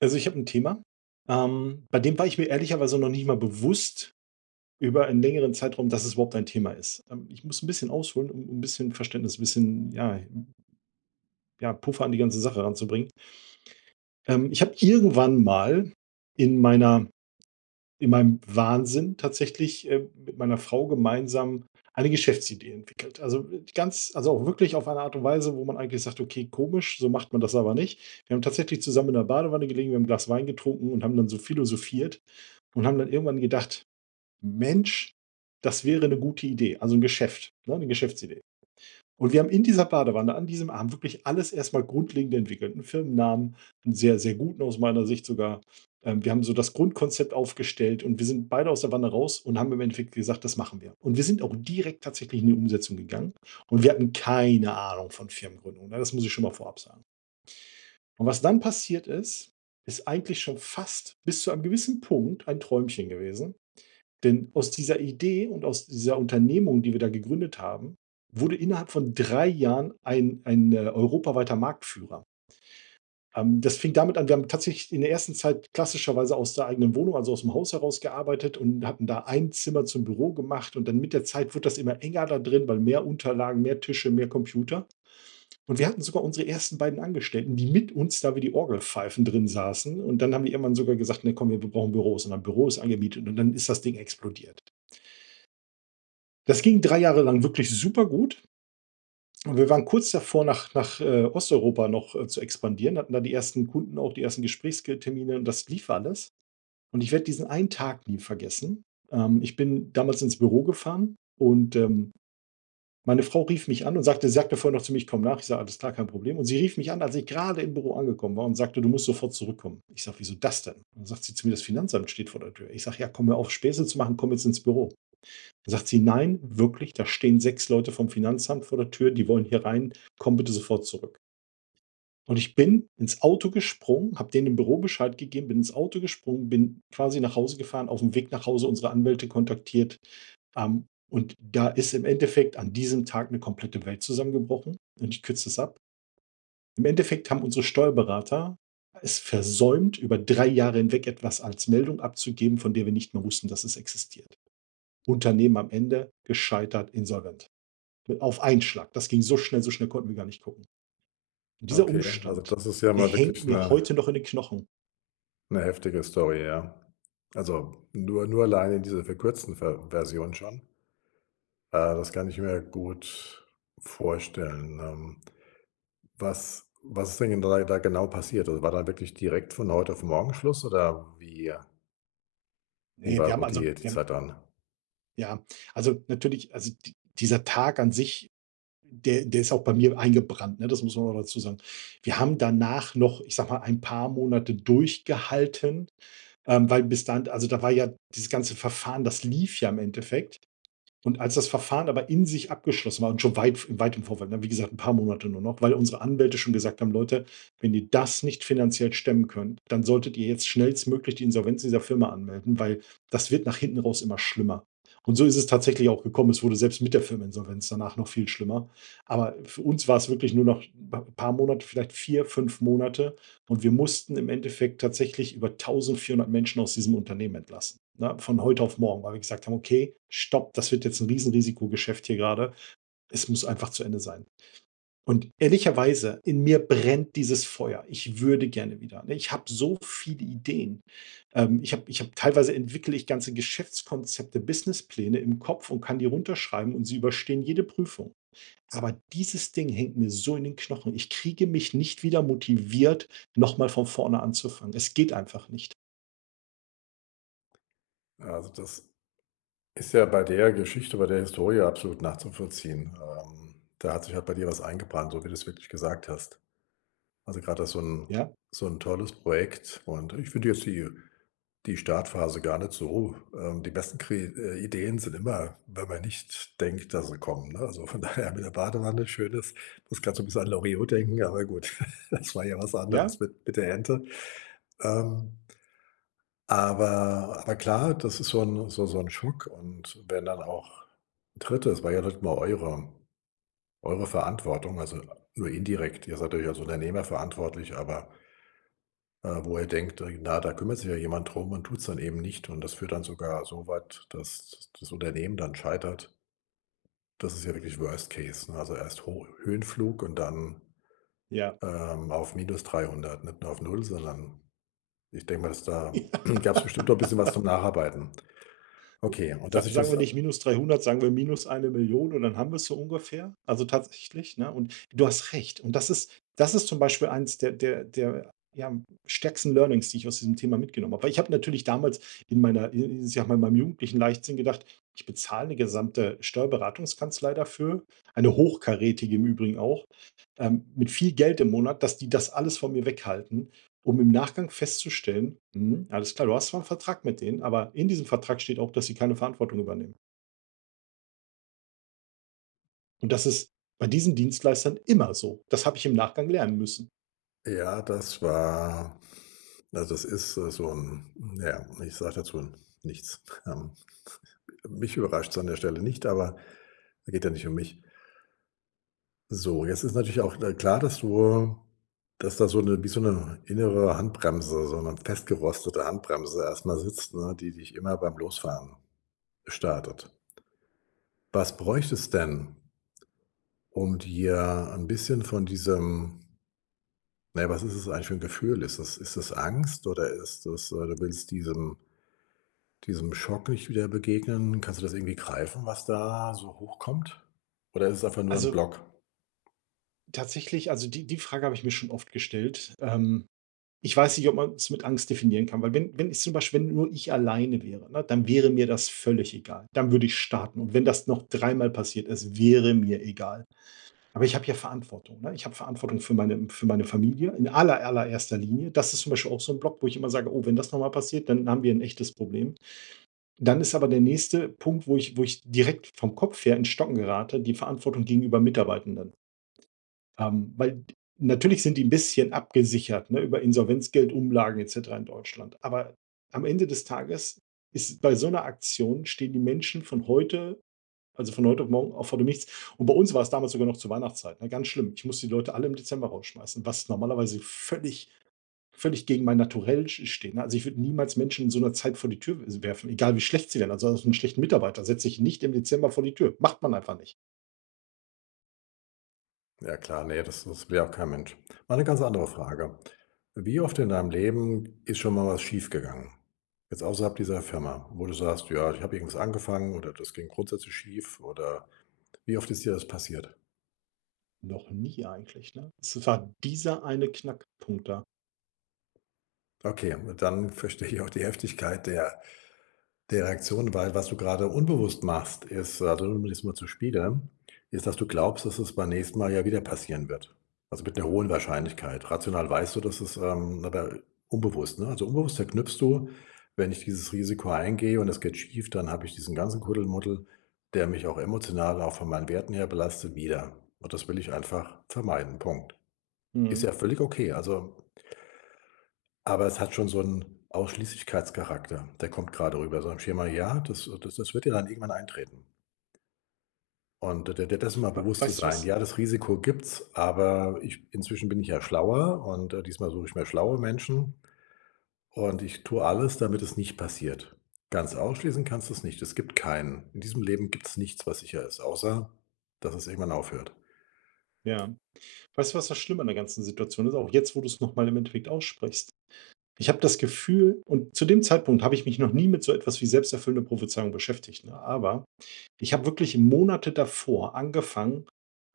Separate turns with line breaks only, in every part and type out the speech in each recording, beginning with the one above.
Also, ich habe ein Thema, bei dem war ich mir ehrlicherweise noch nicht mal bewusst über einen längeren Zeitraum, dass es überhaupt ein Thema ist. Ich muss ein bisschen ausholen, um 'n bisschen Verständnis, ein bisschen, ja ja, Puffer an die ganze Sache ranzubringen. Ich habe irgendwann mal in meiner in meinem Wahnsinn tatsächlich, mit meiner Frau gemeinsam eine Geschäftsidee entwickelt. Also, ganz also, auch wirklich auf eine Art und Weise, wo man eigentlich sagt: „Okay, komisch, so macht man das aber nicht.“ Wir haben tatsächlich zusammen in der Badewanne gelegen, wir haben 'n Glas Wein getrunken und haben dann so philosophiert und haben dann irgendwann gedacht: „Mensch, das wäre eine gute Idee.“ Also ein Geschäft, ne, eine Geschäftsidee. Und wir haben in dieser Badewanne an diesem Abend wirklich alles erstmal grundlegend entwickelt, 'n Firmennamen, 'n sehr, sehr guten aus meiner Sicht sogar. Wir haben so das Grundkonzept aufgestellt und wir sind beide aus der Wanne raus und haben im Endeffekt gesagt: „Das machen wir.“ Und wir sind auch direkt tatsächlich in die Umsetzung gegangen und wir hatten keine Ahnung von Firmengründung, ne? Das muss ich schon mal vorab sagen. Und was dann passiert ist, ist eigentlich schon fast bis zu einem gewissen Punkt ein Träumchen gewesen. Denn aus dieser Idee und aus dieser Unternehmung, die wir da gegründet haben, wurde innerhalb von 3 Jahren ein europaweiter Marktführer. Das fing damit an, wir haben tatsächlich in der ersten Zeit klassischerweise aus der eigenen Wohnung, also aus dem Haus heraus gearbeitet und hatten da ein Zimmer zum Büro gemacht und dann mit der Zeit wurde das immer enger da drin, weil mehr Unterlagen, mehr Tische, mehr Computer. Und wir hatten sogar unsere ersten beiden Angestellten, die mit uns da wie die Orgelpfeifen drin saßen und dann haben die irgendwann sogar gesagt: „Ne, komm, wir brauchen Büros.“ Und dann Büros angemietet und dann ist das Ding explodiert. Das ging 3 Jahre lang wirklich super gut und wir waren kurz davor, nach Osteuropa noch, zu expandieren, hatten da die ersten Kunden auch, die ersten Gesprächstermine und das lief alles. Und ich werde diesen einen Tag nie vergessen. Ich bin damals ins Büro gefahren und, meine Frau rief mich an und sagte sie sagte vorher noch zu mir: „Ich komme nach.“ Ich sage: „Alles klar, kein Problem.“ Und sie rief mich an, als ich gerade im Büro angekommen war und sagte: „Du musst sofort zurückkommen.“ Ich sage: „Wieso das denn?“ Und dann sagt sie zu mir: „Das Finanzamt steht vor der Tür.“ Ich sage: „Ja, komm, hör auf, Späße zu machen, komm jetzt ins Büro.“ Dann sagt sie: „Nein, wirklich, da stehen 6 Leute vom Finanzamt vor der Tür, die wollen hier rein. Komm bitte sofort zurück.“ Und ich bin ins Auto gesprungen, habe denen im Büro Bescheid gegeben, bin ins Auto gesprungen, bin quasi nach Hause gefahren, auf dem Weg nach Hause unsere Anwälte kontaktiert. Ähm, und da ist im Endeffekt an diesem Tag eine komplette Welt zusammengebrochen und ich kürze es ab. Im Endeffekt haben unsere Steuerberater es versäumt, über 3 Jahre hinweg etwas als Meldung abzugeben, von der wir nicht mehr wussten, dass es existiert. Unternehmen am Ende gescheitert, insolvent. Auf einen Schlag. Das ging so schnell konnten wir gar nicht gucken. Und dieser
Okay, also
Umstand,
das ist ja
der
mal
hängt
wirklich
mir heute
eine
noch in den Knochen.
'ne heftige Story, ja. Also, nur alleine in dieser verkürzten Version schon. Das kann ich mir gut vorstellen. Was ist denn da genau passiert? Also, war da wirklich direkt von heute auf morgen Schluss oder wie
Ne, wir
war
haben
so
also
die
wir haben
Zeit dann?
ja, also natürlich also di dieser Tag an sich, der ist auch bei mir eingebrannt, ne? Das muss man auch dazu sagen. Wir haben danach noch, ich sag mal, ein paar Monate durchgehalten, weil bis dann also da war ja dieses ganze Verfahren, das lief ja im Endeffekt. Und als das Verfahren aber in sich abgeschlossen war und schon weit weit im Vorfeld, ne, wie gesagt, ein paar Monate nur noch, weil unsere Anwälte schon gesagt haben: „Leute, wenn ihr das nicht finanziell stemmen könnt, dann solltet ihr jetzt schnellstmöglich die Insolvenz dieser Firma anmelden, weil das wird nach hinten raus immer schlimmer.“ Und so ist es tatsächlich auch gekommen. Es wurde selbst mit der Firmeninsolvenz danach noch viel schlimmer. Aber für uns war es wirklich nur noch ein paar Monate, vielleicht 4, 5 Monate und wir mussten im Endeffekt tatsächlich über 1.400 Menschen aus diesem Unternehmen entlassen, ne, von heute auf morgen, weil wir gesagt haben: „Okay, stopp, das wird jetzt 'n Riesenrisikogeschäft hier gerade. Es muss einfach zu Ende sein.“ Und ehrlicherweise, in mir brennt dieses Feuer. Ich würde gerne wieder, ne? Ich habe so viele Ideen. Ich habe teilweise entwickle ich ganze Geschäftskonzepte, Businesspläne im Kopf und kann die runterschreiben und sie überstehen jede Prüfung. Aber dieses Ding hängt mir so in den Knochen. Ich kriege mich nicht wieder motiviert, nochmal von vorne anzufangen. Es geht einfach nicht.
Also, das ist ja bei der Geschichte, bei der Historie absolut nachzuvollziehen. Da hat sich halt bei dir was eingebrannt, so wie du es wirklich gesagt hast. Also, gerade das ist so ein
Ja,
so ein tolles Projekt und ich finde jetzt die Startphase gar nicht so die besten kre Ideen sind immer, wenn man nicht denkt, dass sie kommen, ne? Also, von daher mit der Badewanne, schönes muss gerade so ein bisschen an Loriot denken, aber gut, das war ja was
ja,
anderes mit der Ente. Ähm, aber klar, das ist so ein so 'n Schock und wenn dann auch 'n Dritte, es war ja nicht mal eure Verantwortung, also, nur indirekt. Ihr seid ja als Unternehmer verantwortlich, aber wo er denkt, na, da kümmert sich ja jemand drum und tut's dann eben nicht. Und das führt dann sogar so weit, dass das Unternehmen dann scheitert. Das ist ja wirklich Worst Case, ne? Also erst Ho Höhenflug und dann,
ja.
auf minus 300, nicht nur auf null, sondern ich denke mal, dass da gab's bestimmt noch ein bisschen was zum Nacharbeiten. Okay, und dass
Sa
ich
sagen wir
das
nicht minus 300, sagen wir minus 1 Million, und dann haben wir es so ungefähr. Also, tatsächlich, ne? Und du hast recht. Und das ist zum Beispiel eins der, ja, stärksten Learnings, die ich aus diesem Thema mitgenommen habe. Weil ich habe natürlich damals in meiner in ich sage mal, in meinem jugendlichen Leichtsinn gedacht: „Ich bezahle eine gesamte Steuerberatungskanzlei dafür“, eine hochkarätige im Übrigen auch, mit viel Geld im Monat, dass die das alles von mir weghalten. Um im Nachgang festzustellen: „Mhm, alles klar, du hast zwar 'n Vertrag mit denen, aber in diesem Vertrag steht auch, dass sie keine Verantwortung übernehmen.“ Und das ist bei diesen Dienstleistern immer so. Das habe ich im Nachgang lernen müssen.
ja, das war also das ist, so ein, ja, ich sage dazu nichts. Mich überrascht's an der Stelle nicht, aber es geht ja nicht um mich. So, jetzt ist natürlich auch, klar, dass du dass da so eine wie so 'ne innere Handbremse, so eine festgerostete Handbremse erstmal sitzt, ne, die dich immer beim Losfahren startet. Was bräuchte es denn, um dir ein bisschen von diesem na ja, was ist es eigentlich für ein Gefühl? Ist es Angst oder ist es, du willst diesem Schock nicht wieder begegnen? Kannst du das irgendwie greifen, was da so hochkommt? Oder ist es einfach nur ein
Also,
Block?
tatsächlich also, die Frage habe ich mir schon oft gestellt. Ich weiß nicht, ob man es mit Angst definieren kann, weil wenn nur ich alleine wäre, ne, dann wäre mir das völlig egal. Dann würde ich starten. Und wenn das noch dreimal passiert, es wäre mir egal. Aber ich habe ja Verantwortung, ne? Ich habe Verantwortung für meine Familie in allererster Linie. Das ist zum Beispiel auch so ein Block, wo ich immer sage: „Oh, wenn das nochmal passiert, dann haben wir ein echtes Problem.“ Dann ist aber der nächste Punkt, wo ich direkt vom Kopf her ins Stocken gerate, die Verantwortung gegenüber Mitarbeitenden. Weil d natürlich sind die ein bisschen abgesichert, ne, über Insolvenzgeld, Umlagen et cetera in Deutschland. Aber am Ende des Tages ist bei so einer Aktion stehen die Menschen von heute also von heute auf morgen, auch vor dem Nichts. Und bei uns war es damals sogar noch zur Weihnachtszeit, ne, ganz schlimm. Ich musste die Leute alle im Dezember rausschmeißen, was normalerweise völlig völlig gegen mein Naturell steht, ne? Also, ich würde niemals Menschen in so einer Zeit vor die Tür werfen, egal wie schlecht sie wären. Also, auch 'n schlechten Mitarbeiter setze ich nicht im Dezember vor die Tür. Macht man einfach nicht.
Ja klar, nee, das will ja auch kein Mensch. Mal eine ganz andere Frage. Wie oft in deinem Leben ist schon mal was schiefgegangen? Jetzt außerhalb dieser Firma, wo du sagst: „Ja, ich habe irgendwas angefangen oder das ging grundsätzlich schief“ oder wie oft ist dir das passiert?
Noch nie eigentlich, ne? Es war dieser eine Knackpunkt da.
Okay, dann verstehe ich auch die Heftigkeit der die Reaktion, weil was du gerade unbewusst machst, ist, also um das mal zu spielen, ist, dass du glaubst, dass es beim nächsten Mal ja wieder passieren wird. Also mit einer hohen Wahrscheinlichkeit. Rational weißt du, dass es, aber unbewusst, ne? Also unbewusst verknüpfst du: „Wenn ich dieses Risiko eingehe und es geht schief, dann habe ich diesen ganzen Kuddelmuddel, der mich auch emotional, auch von meinen Werten her belastet, wieder. Und das will ich einfach vermeiden.“ Punkt. Ist
Mhm.
ja völlig okay. Also aber es hat schon so einen Ausschließlichkeitscharakter. Der kommt gerade rüber, so ein Schema, ja, das wird ja dann irgendwann eintreten. Und der, der dessen mal
We
bewusst zu
Weißt du
sein,
was?
ja, das Risiko gibt's, aber ich inzwischen bin ich ja schlauer und, diesmal suche ich mir schlaue Menschen und ich tue alles, damit es nicht passiert. Ganz ausschließen kannst du es nicht. Es gibt keinen in diesem Leben gibt's nichts, was sicher ist, außer dass es irgendwann aufhört.
Ja. Weißt du, was das Schlimme an der ganzen Situation ist? Auch jetzt, wo du's noch mal im Endeffekt aussprichst. Ich habe das Gefühl und zu dem Zeitpunkt habe ich mich noch nie mit so etwas wie selbsterfüllende Prophezeiung beschäftigt, ne? Aber ich habe wirklich Monate davor angefangen,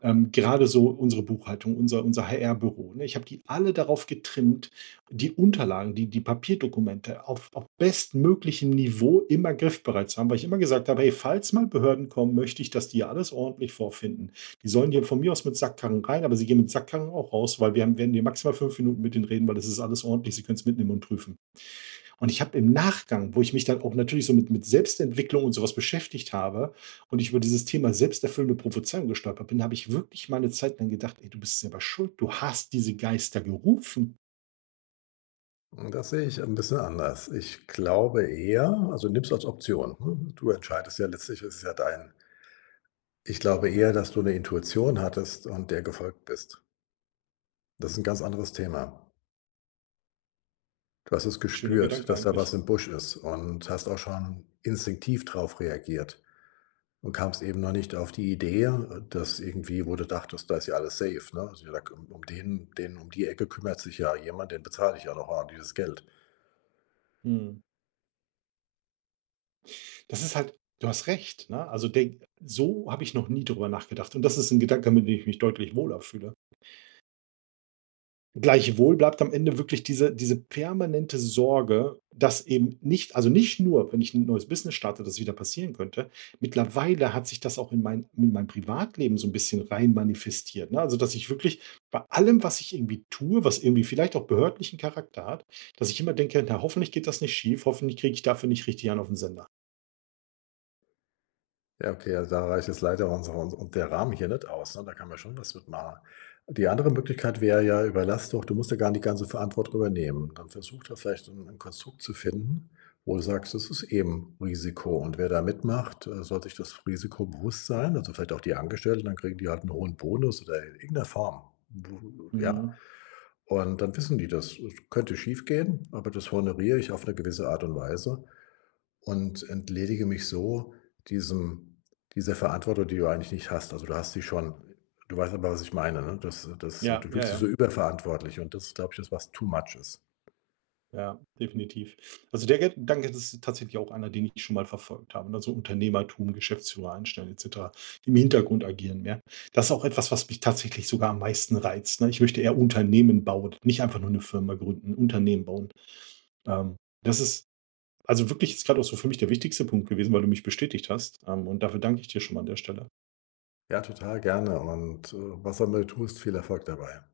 grade so unsere Buchhaltung, unser HR-Büro, ne? Ich habe die alle darauf getrimmt, die Unterlagen, die Papierdokumente auf bestmöglichem Niveau immer griffbereit zu haben, weil ich immer gesagt habe: „Hey, falls mal Behörden kommen, möchte ich, dass die alles ordentlich vorfinden.“ Die sollen dir von mir aus mit Sackkarren rein, aber sie gehen mit Sackkarren auch raus, weil wir haben werden hier maximal 5 Minuten mit denen reden, weil das ist alles ordentlich. Sie können es mitnehmen und prüfen. Und ich habe im Nachgang, wo ich mich dann auch natürlich so mit Selbstentwicklung und sowas beschäftigt habe und ich über dieses Thema selbsterfüllende Prophezeiung gestolpert bin, habe ich wirklich mal eine Zeit lang gedacht: „Ey, du bist selber schuld. Du hast diese Geister gerufen.“
Das sehe ich ein bisschen anders. Ich glaube eher, also nimm's als Option. Ne? Du entscheidest ja letztlich, ist es ja dein. Ich glaube eher, dass du eine Intuition hattest und der gefolgt bist. Das ist ein ganz anderes Thema. Du hast es
Schöner
gespürt,
Gedanke
dass da
eigentlich.
was im Busch ist und hast auch schon instinktiv drauf reagiert und kamst eben noch nicht auf die Idee, dass irgendwie, wo du dachtest, da ist ja alles safe. Ne? Also, ja, um den, um die Ecke kümmert sich ja jemand, den bezahle ich ja noch ordentliches Geld.
Mhm. Das ist halt du hast recht, ne? Also, denk so habe ich noch nie drüber nachgedacht und das ist ein Gedanke, mit dem ich mich deutlich wohler fühle. Gleichwohl bleibt am Ende wirklich diese permanente Sorge, dass eben nicht also nicht nur, wenn ich ein neues Business starte, das wieder passieren könnte. Mittlerweile hat sich das auch in mein Privatleben so ein bisschen rein manifestiert, ne? Also, dass ich wirklich bei allem, was ich irgendwie tue, was irgendwie vielleicht auch behördlichen Charakter hat, dass ich immer denke: „Na, hoffentlich geht das nicht schief, hoffentlich kriege ich dafür nicht richtig einen auf den Sender.“
Ja, okay, ja, da reicht jetzt leider unser und der Rahmen hier nicht aus, ne? Da kann man schon was mitmachen. Die andere Möglichkeit wäre ja, überlass doch du musst ja gar nicht die ganze Verantwortung übernehmen. Dann versuch da vielleicht ein 'n Konstrukt zu finden, wo du sagst, das ist eben Risiko und wer da mitmacht, soll sich das Risiko bewusst sein, also vielleicht auch die Angestellten, dann kriegen die halt einen hohen Bonus oder in irgend Form, w ja?
Mhm.
Und dann wissen die das. Es könnte schiefgehen, aber das honoriere ich auf eine gewisse Art und Weise und entledige mich so diesem dieser Verantwortung, die du eigentlich nicht hast. Also, du hast sie schon. Du weißt aber, was ich meine, ne? Das
Ja,
du
ja,
fühlst dich
ja.
so überverantwortlich und das ist, glaube ich, das, was too much ist.
Ja, definitiv. Also der Gedanke ist tatsächlich auch einer, den ich schon mal verfolgt habe. Also Unternehmertum, Geschäftsführer einstellen etc. Im Hintergrund agieren mehr. Das ist auch etwas, was mich tatsächlich sogar am meisten reizt. Ne? Ich möchte eher Unternehmen bauen, nicht einfach nur eine Firma gründen, ein Unternehmen bauen. Ähm, Das ist also wirklich jetzt gerade auch so für mich der wichtigste Punkt gewesen, weil du mich bestätigt hast. Und dafür danke ich dir schon mal an der Stelle.
Ja, total gerne und, was auch immer du tust, viel Erfolg dabei.